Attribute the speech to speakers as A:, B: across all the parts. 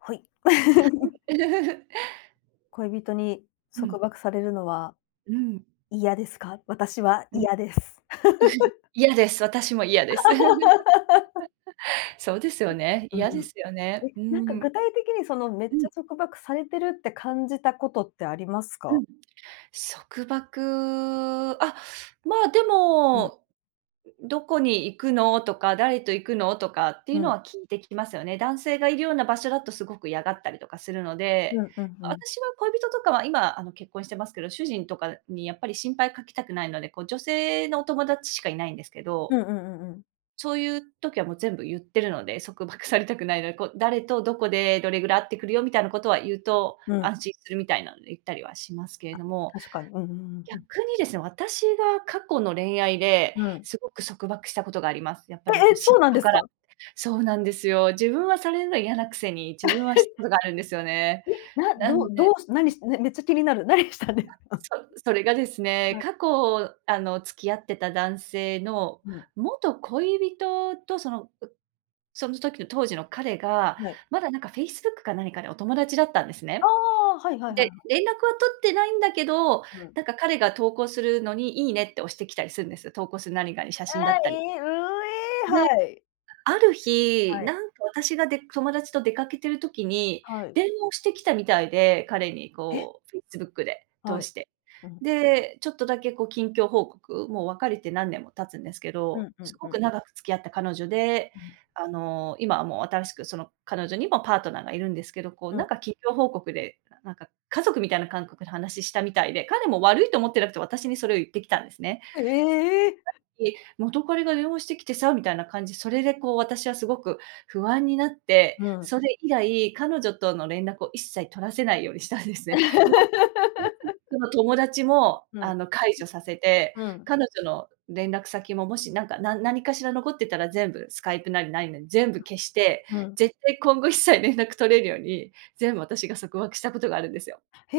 A: はい。恋人に
B: う
A: 束
B: ん。
A: 縛されるのは
B: うーん。
A: 嫌ですか？私は
B: うん。
A: 嫌です。
B: 嫌です。私も嫌です。そうですよ
A: う
B: ね。
A: ん、う
B: 嫌で
A: ーん。
B: すよね。
A: え、
B: うー
A: なんか
B: ん。
A: 具体的に、その、め
B: う
A: っちゃ
B: ん。
A: 束縛されてるって感じたことってあります
B: う
A: か？
B: ん、束縛、あ、まあ、で
A: うん。
B: も、どこに行くのとか、誰と行くの？とかってい
A: う
B: うの
A: ん。
B: は聞いてきますよね。男性がいるような場所だとすごく嫌がったりとかするので、
A: うんうんうん。
B: 私は恋人とかは、今、あの、結婚してますけど、主人とかにやっぱり心配かけたくないので、こう、女性のお友達しかいないんですけど。
A: うんうんうんうん。
B: そういう時はもう全部言ってるので、束縛されたくないので、こ、誰とどこでどれぐらい会ってくるよみたいなことは言うと、
A: うん。
B: 安心するみたいなんで言ったりはしますけれ
A: あ、
B: ども。
A: 確かに。うんうんうん、ふん。
B: 逆にですね、私が過去の恋愛で、
A: うん。
B: すごく束縛したことがあります。やっぱ
A: え
B: り、こ、
A: え、
B: 嫉
A: そうなん
B: 妬
A: です
B: から。
A: か？
B: そうなんですよ。自分はされるのは嫌なくせに、自分はしたことがあるんですよ ね。
A: え、な
B: な
A: ど
B: の
A: う
B: では
A: どうし何
B: い。
A: しめっちゃ気になる、何したんです
B: な
A: か？
B: そそれがですね、
A: はい。
B: 過去、あの、付き合ってた男性の
A: うん。
B: 元恋人と、そのう、その時の当時の彼が、
A: はい。
B: まだなんか Facebook か何かでお友達だったんです
A: あ
B: ね。
A: あ、はいはいはい
B: で、
A: はい。
B: 連絡は取ってないんだけど、
A: うん。
B: なんか彼が投稿するのに「いいね」って押してきたりするんです。投稿する何かに、写
A: あ
B: 真だっ
A: あ、い
B: たり。
A: い、うう、ええ、
B: で、
A: はい。
B: ある日、
A: はい。
B: なんか、私がで友達と出かけてる時に、
A: はい。
B: 電話をしてきたみたいで、彼に、
A: え。
B: こう、Facebook で通
A: はい。
B: して。
A: うん。
B: で、ちょっとだけ、こ、近況報告、もう別れて何年も経つんですけ
A: う
B: ど、
A: んう
B: す
A: んう
B: ごく
A: ん。
B: 長く付き合った彼女で、
A: うん。
B: あの、今はもう新しくその彼女にもパートナーがいるんですけど、こう、
A: う
B: なん
A: ん。
B: か近況報告で、ななんか家族みたいな感覚で話したみたいで、彼も悪いと思ってなくて私にそれを言ってきたんですね。ささっ
A: ええ。
B: き、元カノが電話してきてさ、みたいな感じ、それで、こう、私はすごく不安になって、
A: うん。
B: それ以来、彼女との連絡を一切取らせないようにしたんですね。もう Facebook の友達も、
A: ふ
B: あ
A: ん。
B: の、解除させて、
A: うん。
B: 彼女の連絡先も、もし、なんか、な何かしら残ってたら、全部スカイプなり何なり、全部消して、
A: うんうん。
B: 絶対今後一切連絡取れるように、全部私が束縛したことがあるんですよ。
A: へ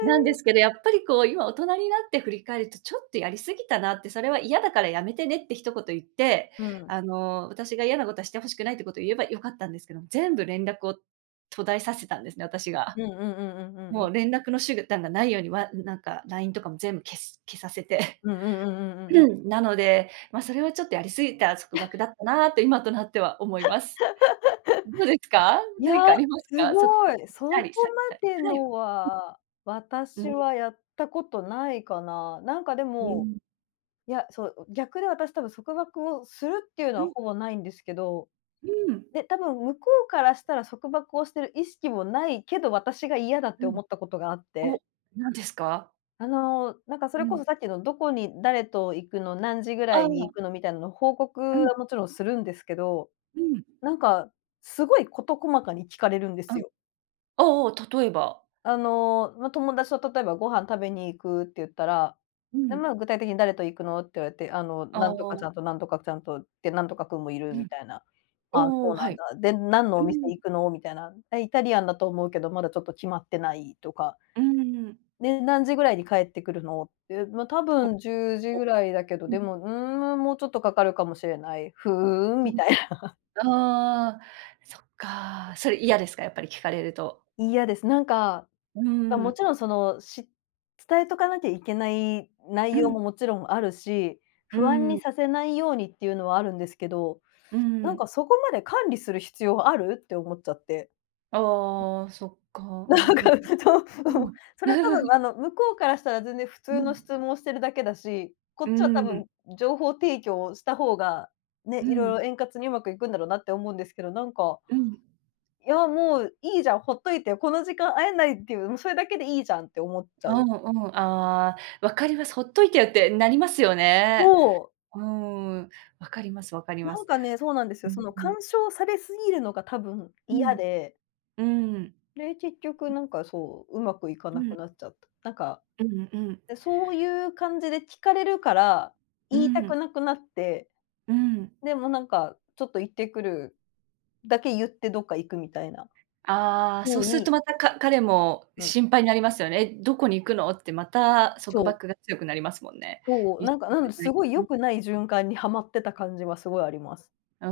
B: なんですけど、やっぱり、こう、今大人になって振り返ると、ちょっとやり過ぎたなって。それは嫌だからやめてねって一言言って、
A: うん。
B: あの、私が嫌なことはしてほしくないってことを言えば良かったんですけども、全部連絡を途絶えさせたんですね、私が。
A: うんうんうんうんうんう
B: も
A: ん。
B: う連絡の手段がないようにはなんか、LINE とかも全部消す消させて。
A: うんうんうんうんうんうん。
B: なので、ま、それはちょっとやり過ぎた束縛 だったなと今となっては思います。どうです か？
A: いや、
B: 何かあります
A: す
B: か？束縛
A: ごい。
B: し
A: そ
B: た
A: こ
B: りされたり。
A: まで
B: はい。
A: の
B: [unintelligible]
A: は
B: うー
A: 私
B: ん。
A: はやったことないかな。なんか、で
B: うー
A: も、
B: ん。
A: いや、そう、ん、逆で私、多分束縛をするっていうの
B: う
A: は
B: ん。
A: ほぼないんですけど
B: うーん。
A: で、で、多分向こうからしたら束縛をしてる意識もないけど、私が嫌だっ
B: う
A: て
B: うん。
A: 思ったことがあっ
B: お、
A: て。
B: 何ですか？
A: あの、なんかそ
B: う
A: れこ
B: ん。
A: そさっきの、「どこに、誰と行くの？何時ぐら
B: あ、
A: い
B: う
A: に行
B: わ。
A: くの？」みたいなの、報告
B: うん。
A: はもちろんするんですけど、
B: うん。
A: なんか、すごい事細かに聞かれるんです
B: うん。
A: よ。
B: ああああ、例えば？
A: あの、ま、友達と、例えば、ご飯食べに行くって言ったら、
B: う
A: で、
B: ん。
A: まあ、具体的に、「誰と行くの？」って言われて、あの、
B: あ
A: なんとかち
B: あ。
A: ゃんとなんとかちゃんと、で、なんとかくんもいる
B: う
A: み
B: ん。
A: たいな。
B: お
A: 「あ、
B: おお
A: そ
B: お、
A: う
B: は
A: なん
B: い。
A: だ。で、何のお
B: う
A: 店
B: ん。
A: 行くの？」みたいな。「え、イタリアンだと思うけど、まだちょっと決まってない」とか。
B: うーん。
A: で、「何時ぐらいに帰ってくるの？」って。「ま、多分10時
B: お。お。
A: ぐらいだけど、
B: うん。
A: でも、うーん、む、もうちょっとかかるかもしれない」「ふーん」
B: な
A: み
B: る
A: たいな。
B: ほああ。そっか。それ嫌ですか？やっぱり聞かれると。
A: 嫌です。なんか、
B: うー
A: あ、も
B: ん。
A: ちろんその、し伝えとかなきゃいけない
B: う
A: 内容
B: ん。
A: も、もちろんあるし、
B: う
A: 不安
B: ー
A: に
B: ん。
A: させないようにっていうのはあるんですけど、
B: うー
A: なん
B: ん。
A: か「そこまで管理する必要はある？」って思っちゃって。
B: ああ、そっか。う
A: な
B: ん
A: ん
B: う
A: か、
B: ん。
A: ちょちょっ
B: う
A: と。
B: む。
A: それは多分、あ の、向こうからしたら全然普
B: う
A: 通の
B: ん。
A: 質問してるだけだし、こ
B: う
A: っちは多
B: ー
A: 分
B: ん。
A: 情報提供した方が、ね、
B: う
A: 色
B: ん。
A: 々円滑に上手くいくんだろうなって思うんですけど、なんか、
B: うん。
A: いやもういいじゃん、ほっといて。この時間会えないっていう、もうそれだけでいいじゃんって思っちゃ
B: あ、う
A: う。
B: んうん、ああ、分かります。ほっといてよってなりますよね。
A: そう。
B: うーん。分かります分かりま
A: なん
B: す。
A: かね、そうなんです
B: う
A: よ。そ
B: ん
A: の
B: うん。
A: 干渉されすぎるのが多分、
B: うん。
A: 嫌で
B: うーん。
A: で、結局なんかそう、上手くいか
B: う
A: な
B: ん。
A: くなっちゃった。なんか、
B: うんうん。
A: で、そうゆう感じで聞かれるから、
B: うー
A: 言いたく
B: ん。
A: なくなって、
B: うーん。
A: で、もう、なんか、「ちょっと行ってくる」だけ言って、どっか行くみたいな
B: ああ、そう
A: 風
B: すると
A: に
B: また、か彼も
A: うん。
B: 心配なりますよね。「え、どこに行くの？」ってまた
A: そ
B: 束
A: う。
B: 縛が強くなりますもんね。
A: そう。
B: 一
A: なんか、
B: 緒
A: な
B: で
A: ん
B: な
A: す
B: い
A: ごい良
B: と。
A: くない循環にハマってた感じはすごいあります。
B: うー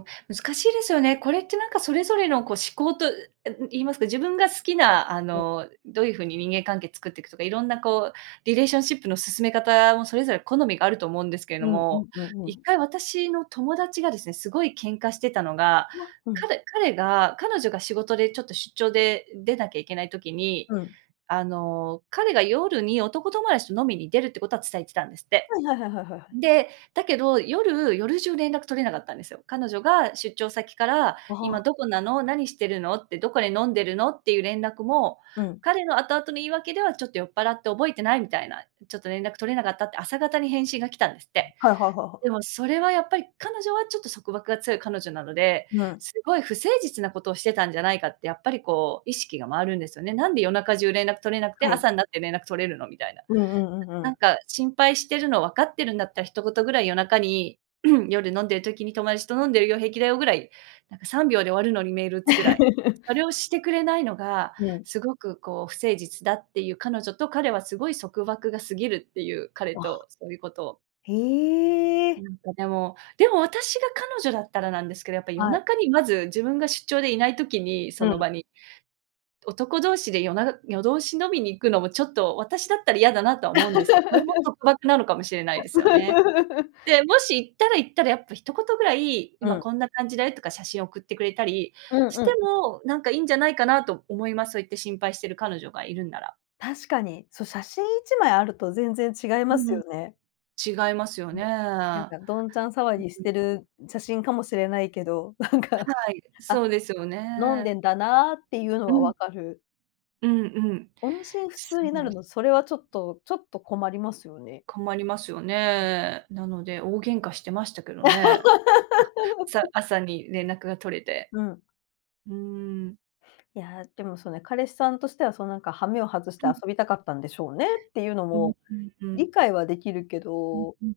B: ん。難しいですよね。これってなんかそれぞれの、こう、思考と、え、う、言いますか、自分が好きな、あ
A: うん。
B: の、どういう風に人間関係作ってくとか、いろんなこう、リレーションシップの進め方もそれぞれ好みがあると思うんですけど
A: うんう
B: も、
A: んうんう
B: いっ
A: ん。
B: かい、私の友達がですね、すごい喧嘩してたのが、
A: わ、うん。
B: 彼彼が、彼女が仕事でちょっと出張で出なきゃいけない時に、
A: うん。
B: あの、彼が夜に男友達と飲みに出るってことは伝えてたんですって。
A: はいはいはいはいはいはい。
B: で、だけど、夜夜じゅう連絡取れなかったんですよ。彼女が出張先から、
A: あ、は
B: 「今
A: あ。
B: どこなの？何してるの？」って、「どこで飲んでるの？」っていう連絡も、
A: うん。
B: 彼の後々の言い訳では、ちょっと酔っぱらって覚えてないみたいな、ちょっと連絡取れなかったって朝方に返信が来たんですって。
A: はいはいはいは
B: で
A: い。
B: もそれはやっぱり、彼女はちょっと束縛が強い彼女なので、
A: うん。
B: すごい不誠実なことをしてたんじゃないかって、やっぱりこう、意識がまわるんですよね。「なんで夜中じゅう連絡取れなくて、
A: はい。
B: 朝になって連絡取れるの？」みたいな。
A: うんうんうんう
B: ななん
A: ん。
B: か、心配してるの分かってるんだった、一言ぐらい夜中に、夜、飲んでる時に、「友達と飲んでるよ、平気だよ」ぐらい、なんか、3秒で終わるのに、メール打つくらい。そ れをしてくれないのが、
A: うん。
B: すごく、こう、不誠実だってゆう彼女と、彼はすごい束縛が過ぎるってゆう、彼
A: わ。
B: と、そうゆうことを
A: へえ。
B: なんかでもでも、私が彼女だったらなんですけど、やっぱ夜
A: はい。
B: 中にまず自分が出張でいない時に、そ
A: う
B: の
A: ん。
B: 場に、男同士で夜な夜通し飲みに行くのもちょっと、私だったら嫌だなとは思うんですけこれも 束縛なのかもしれないですよね。で、もし行ったら、行ったでやっぱ、一言ぐらい、
A: う
B: 「今
A: ん。
B: こんな感じだよ」とか写真送ってくれたり
A: うん
B: し
A: う
B: て
A: ん。
B: も、なんか、いんじゃないかなと思います。そうやって心配してる彼女がいるんなら。
A: 確かに。そ、写真、1枚あると全然違い
B: う
A: ます
B: ん、ん。
A: よね。
B: 違いますよ
A: うん。
B: ね。うん
A: なんか
B: う
A: どんちゃん騒ぎし
B: ん。
A: てる写真かもしれないけど、なんか、
B: はい。そ
A: あ、
B: うですよ
A: 飲ん
B: ね。
A: でんだなってゆうの
B: う
A: は
B: ん。
A: 分かる。
B: うんうん。
A: 音信不
B: そ
A: 通に
B: う
A: な
B: なん
A: る
B: です
A: の、それは
B: よ。
A: ちょっと、ちょっと困りますよね。
B: 困りますよ
A: うん。
B: ね。なので大喧嘩してましたけどね。朝 朝に連絡が取れて。
A: うん。
B: うーん。
A: いや、でもそうね、彼氏さんとしては、そのなんか羽目を外し
B: う
A: て遊
B: ん。
A: びたかったんでしょうね、っていうの
B: うん
A: も
B: うんうん。
A: 理解はできるけ
B: うん
A: ど
B: うん。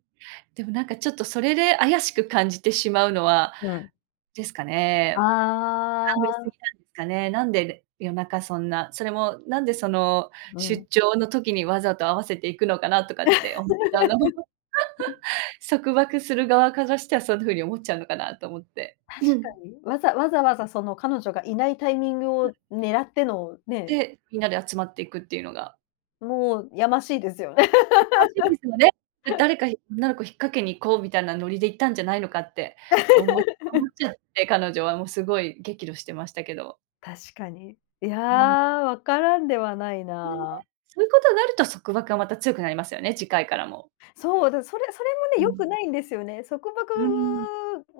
B: でもなんかちょっとそれで怪しく感じてしまうのは
A: うん。
B: ですかね、
A: あ
B: 考えすぎ
A: あ。
B: なんですかね、なんで夜中、そんな、それもなんでその、
A: う
B: 出
A: ん。
B: 張の時にわざと合わせて行くのかなとかって思ったんだも。束縛する側からしてはそんな風に思っちゃうのかなと思って。
A: 確か に、わざわざわざその彼女がいないタイミング
B: うん。
A: を狙っての、ね。
B: で、みんなで集まって行くっていうのが
A: もうやましいですよね。
B: やましいですよね。誰か、ひ女の子引っ掛けに行こうみたいなノリで行ったんじゃないのかって、おも思っ ちゃって、彼女はもうすごい激怒してましたけど。
A: 確かに。いや、
B: うん。
A: わからんではない
B: うん、ね。
A: な。
B: そういうことになると束縛がまた強くなりますよね、次回からも。
A: そう、だからそれ、それも
B: う
A: ね、良く
B: ん。
A: ないんですよね。束縛
B: うーん。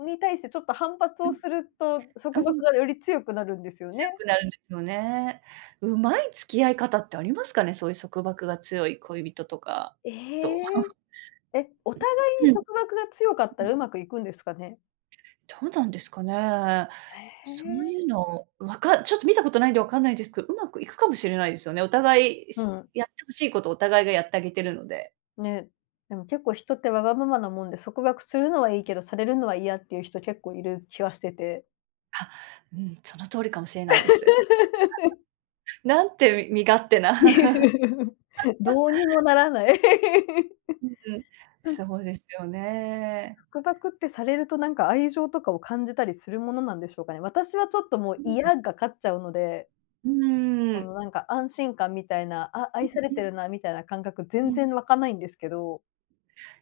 A: に対してちょっと反発
B: う
A: を
B: ん。
A: すると、
B: う
A: 束
B: ん。
A: 縛がより強くなるんですよ
B: 強
A: ね。
B: くなるんですよね。うまい付き合い方ってありますかね、そういう束縛が強い恋人とか、
A: え
B: と。
A: え。え、お互いに束縛が強かった ら、うまくいくんですかね？
B: どうなんですかね。
A: え
B: そう
A: え。
B: いうの。わかちょっと、見たことないんで、わかんないですけど。うまくいくかもしれないですよね。お互い、
A: う
B: す
A: ん。
B: やって欲しいことを、お互いがやってあげてるので。
A: ね。でも結構、人ってわがままなもんで、束縛するのはいいけど、されるのは嫌、っていう人、結構いる気がしてて
B: あ、うん。その通りかもしれないです。なんて、み身勝手な。
A: どうにも ならない。
B: うんうん。
A: うん。
B: そうですよね。
A: 束縛って、されると、なんか、愛情とかを、感じたりするものなんでしょうかね？私はちょっと、も
B: う
A: う、
B: ん。
A: 嫌が勝っちゃうので
B: うー
A: そ
B: ん。
A: の、なんか、安心感みたいな。あ、
B: うん
A: 愛され
B: う
A: て
B: ん。
A: るな、みたいな感覚、
B: う
A: 全
B: ん。
A: 然わかないんですけど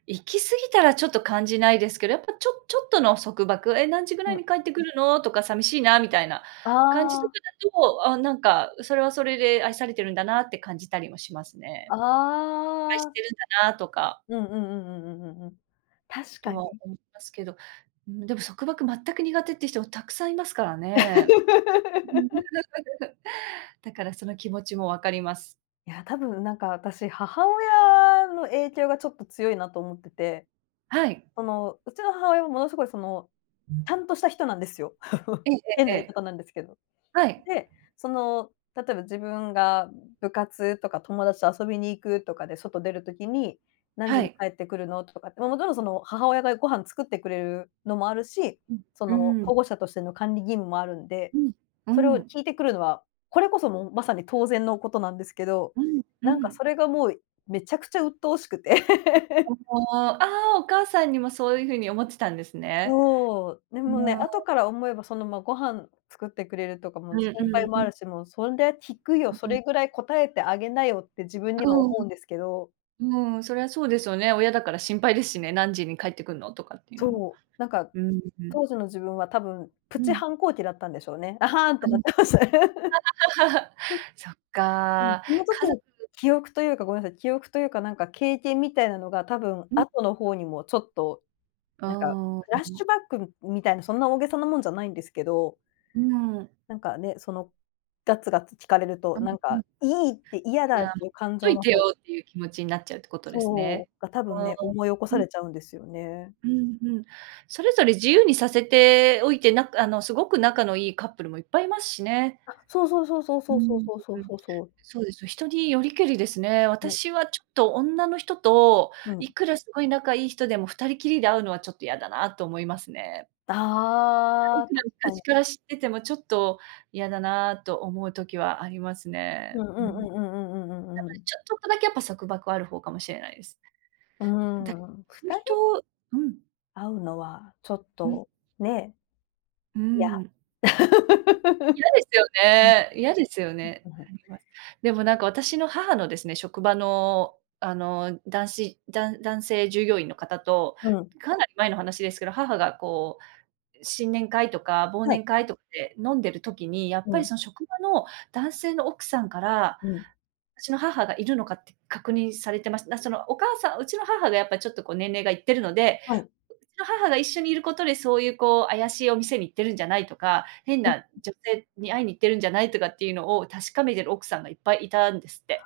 B: 行き過ぎたら、ちょっと、感じないですけど。やっぱ、ちょっちょっとの束縛、え、何時ぐら
A: う
B: い
A: ん。
B: に帰ってくるの？とか、寂しいな、みたいな感じと
A: あ
B: か
A: あ。
B: だと、あ、なんか、それはそれで、愛されてるんだなって、感じたりもしますね。心配し
A: ああ。
B: てるんだな、とか。
A: うんうんうんうんうんうんうん。確
B: と
A: か
B: は、
A: に。
B: 思いますけど。うん。でも、束縛、全く苦手っていう人も、たくさんいますからね。だから、その気持ちもわかります。
A: いや、多分、なんか、私、母親の影響がちょっと、強いなと思ってて。
B: はい。
A: その、うちの母親は、ものすごい、その、
B: うん。
A: ちゃんとした人なんですよ。
B: ええ
A: 変
B: えええ
A: な言い
B: え。
A: 方なんですけど。
B: はい。
A: で、その、例えば、自分が、部活とか、友達と遊びに行くとかで、外出る時に、何
B: は
A: 時に
B: い。
A: 帰ってくるの？とかって。もちろんその、母親が、ご飯作ってくれるのもあるし、
B: う
A: その、
B: んうん。
A: 保護者としての、管理義務もあるんで。
B: うんう
A: それを
B: ん。
A: 聞いてくるのは、これこそもう、まさに、当然のことなんですけど。
B: うんう
A: なんかそ
B: ん。
A: れがもう、めちゃくちゃうっとうしくて。
B: お お、ああ。お母さんにも、そういうふうに思ってたんですね。
A: そう。で
B: う
A: もね、
B: ん。
A: 後から思えば、その、ま、ご飯作ってくれるとか
B: う
A: も、
B: んう
A: 心配
B: ん
A: も
B: う
A: あ
B: ん。
A: るし。もう、そりゃ聞くよ。そ
B: うん。
A: れぐらい答えてあげなよって、自分には、
B: うーん。
A: 思うんですけど
B: うーん。そりゃ、そうですよね。親だから、心配ですしね。何時に帰ってくるの、とかっていうのも。
A: そう。なんか、
B: うーん。
A: 当時の自分は、多分、プ
B: う
A: チ
B: ん。
A: 反抗期だったんでしょうね。あはんって
B: う
A: な
B: ん。
A: ってましたね。
B: そっ
A: うん。
B: か。
A: その
B: 家
A: 時の
B: 族
A: 記憶というかごめんなさい、記憶というか、なんか、経験みたいなのが、多分、
B: うん。
A: 後の方にも、ちょっと、
B: ああ。
A: なんか、
B: う
A: フラッシ
B: ん。
A: ュバック、みみたいな。そんな、大げさなもんじゃないんですけど
B: うん。
A: なんかね。その、ガツガツ聞かれる
B: あ
A: と、
B: あ、
A: なん
B: う
A: か、
B: ん。
A: いいって。嫌
B: い
A: だっ
B: や、ほ
A: ていう
B: っ
A: 感
B: と
A: 情
B: い
A: の
B: て
A: 方
B: よっていう、気持ちになっちゃうってことです
A: そ
B: ね。
A: うか、多分ね、思い起こ
B: う
A: さ
B: ん。
A: れちゃうんですよね。
B: うんうん。それぞれ、自由にさせておいて、なかあの、すごく仲のいいカップルも、いっぱいいますしね。
A: あ、そうそうそうそう
B: うー
A: そ
B: ん、う
A: うそう
B: ん
A: そうそ
B: う
A: う
B: ん。
A: そうそう。
B: そうですね。人によりけりですね。
A: ね。
B: 私はちょっと、女の人と、
A: うん。
B: いくら、すごい仲いい人でも、2人きりで会うのはちょっと、嫌だなと思いますね。い
A: ああ、
B: くら、
A: 確か
B: 昔か
A: に。
B: ら知ってても、ちょっと、嫌だなと、思う時はありますね。
A: うんう
B: うん。な
A: んう
B: ので、
A: んうんうんうんうんうん。
B: ちょちょっとだけ、やっぱ、束縛はある方かもしれないです。
A: うー
B: だけど、
A: ん。
B: そ
A: ふ
B: ういう
A: たり
B: 人うん。
A: 会うのはちょっ
B: うん。
A: とね。
B: うー
A: いや。
B: ん。嫌ですよね嫌ですよね。
A: うんうん。うん。う、は。
B: あります。でもなんか私の母のですね、職場の、あの、男子だん男性従業員の方と、
A: うん。
B: かなり前の話ですけど、母がこう新年会とか忘
A: はい。
B: 年会とかで飲んでる時に、やっ
A: う
B: ぱり
A: ん。
B: その職場の男性の奥さんから、
A: うん。
B: うちの母がいるのかって確認されてます。なそのお母さんうちの母がやっぱちょっとこう年齢がいってるので、
A: はい。
B: うちの母が一緒にいることで、そういうこう怪しいお店に行ってるんじゃないとか、変
A: うん
B: な
A: うん。
B: 女性に会いに行ってるんじゃないとかっていうのを確かめてる奥さんがいっぱいいたんですって。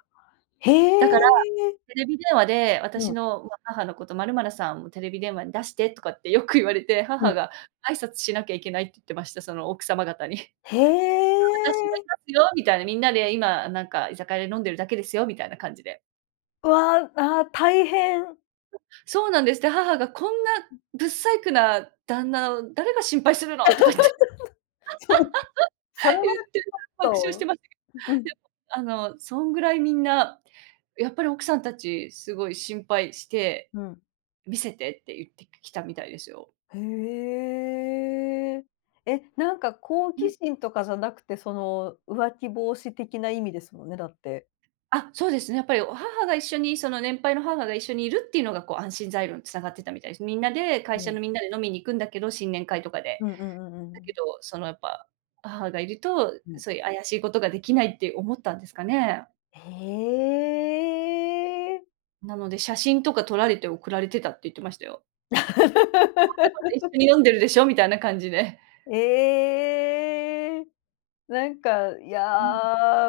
A: へ
B: だから、
A: え！
B: テレビ電話で、
A: う
B: 私
A: ん。
B: の、うわ、母のこと、「まるまるさんもテレビ電話に出して」とかってよく言われて
A: う
B: 母
A: ん。
B: が「挨拶しなきゃいけない」って言ってました。その奥様方に。
A: へ
B: 「私もい
A: え！
B: ますよ」みたいに、みんなで今なんか居酒屋で飲んでるだけですよ。みたいな感じで。
A: わあ、ああ、大変。
B: そうなんです。で、母が「こんな
A: うん。
B: 不細工な旦那を誰が心配するの」とか言って
A: そう、それはち
B: 言って、
A: ょっ
B: 爆笑して
A: と
B: まい
A: う
B: や、
A: ん。
B: あのそんぐらいみんな、やっぱり奥さんたち、すごい心配して、
A: うん。
B: 「見せて」って言ってきたみたいですよ。
A: へえ、え、なんか好
B: う
A: 奇
B: ん。
A: 心とかじゃなくて、その浮気防止的な意味ですもんね、だって。
B: あ、そうですね。やっぱり、お母が一緒にその年配の母が一緒にいるっていうのがこう安心材料に繋がってたみたいです。みんなで、会
A: う
B: 社
A: ん。
B: のみんなで飲みに行くんだけど、新年会とかで。
A: うんうんうんう
B: だ
A: ん。
B: けど、そのやっぱ、母がいると、
A: うん。
B: そういう怪しいことができないって思ったんですかね。
A: へえ。
B: なので、写真とか撮られて送られてたって言ってましたよ。どこどこで一 緒に飲んでるでしょ、みたいな感じで。
A: ええ。なんか、い
B: う
A: や
B: ん。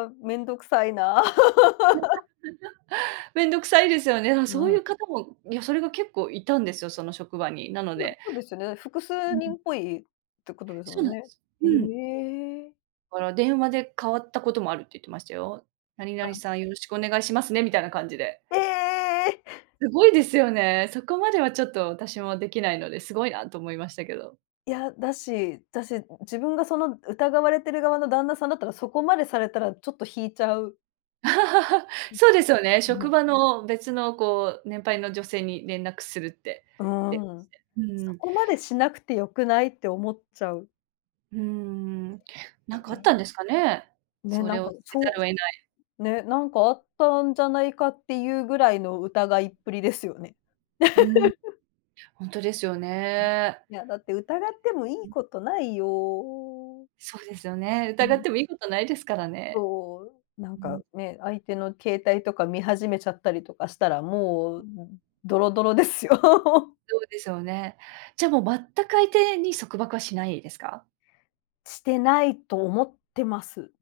A: あ、面倒くさいな。
B: めんどくさいですよね。ああ、
A: う
B: そうい
A: ん。
B: う方もいや、それが結構いたんですよ、その職場に。なの
A: そう、
B: で
A: そうですよね、複
B: う
A: 数
B: ん。
A: 人っぽいってことです
B: そ
A: も
B: うな
A: ん
B: んで
A: ね。
B: す。
A: へ
B: うん。
A: え。
B: から、「電話で変わったこともある」って言ってましたよ。「何々
A: あ。
B: さん、よろしくお願いしますね」みたいな感じで。
A: ええ！
B: すごいですよね。そこまではちょっと私もできないので、すごいなと思いましたけど。
A: いや、だしだし自分がその疑われてる側の旦那さんだったらそこまでされたらちょっと引いちゃう。う
B: そうですよね。
A: ん、ま
B: 職
A: あ。
B: 場の、別のこう、年配の女性に連絡するって。
A: う
B: 電話し
A: ん。
B: て。う
A: そ
B: ん。
A: こまでしなくてよくないって思っちゃう。
B: うーん。
A: え
B: なんかあったん
A: え。
B: ですかね。
A: ね、
B: そ
A: な
B: れ
A: ん
B: を
A: か、
B: せざ
A: そ
B: るを得ない。
A: うね、なんかあったんじゃないかっていうぐらいの疑いっぷりですよね。
B: うーん。ほんとですよね。
A: いや、だって疑っても良
B: う
A: い
B: ん。
A: ことないよ。
B: そうですよね。
A: う
B: 疑っ
A: ん。
B: ても良いことないですからね。
A: そう。なん
B: う
A: か
B: ん。
A: ね、相手の携帯とか見始めちゃったりとかしたら、もう、ドロドロですよ。
B: そうですよね。じゃもう全く相手に、束縛はしないですか？
A: してないと思ってます。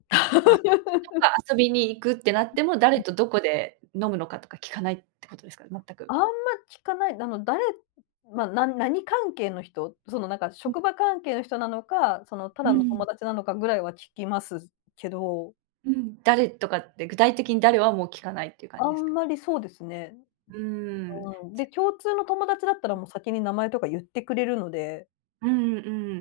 B: あ。じゃ、どっか 遊びに行くってなっ
A: ん、
B: ても、誰
A: うん。
B: とどこで飲むのかとか聞かないってことですかね、全く。
A: あんま聞かない。なの、誰ま、な何関係の人。そのなんか
B: うん。
A: 職場関係の人なのか、そのた
B: う
A: だの
B: ん。
A: 友達なのかぐらいは聞きますけど。
B: うん。誰とかって具体的に誰はもう聞かないっていう感
A: あ
B: じですか？
A: んまりそうですね。
B: うーん。
A: うん、で、
B: す
A: 共通の友達だったらもう先に名前とか言ってくれるので
B: うんうん。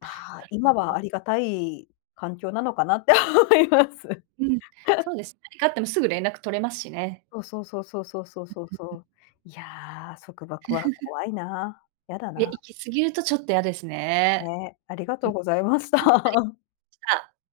A: あ
B: な
A: あ、
B: るほ
A: 今は
B: ど。
A: ありがたい環境なのかなって思います。
B: うん、そうです。何かあってもすぐ連絡取れますしね。
A: そうそうそうそうそうそう
B: うん
A: そう
B: うん
A: そ
B: うん。
A: う。いや、束縛は 怖いな、嫌だ
B: いや、
A: な。
B: 行き過ぎるとちょっと嫌ですね。
A: ね。ありがと
B: うん、
A: う
B: はい、
A: ございました。
B: ありし た。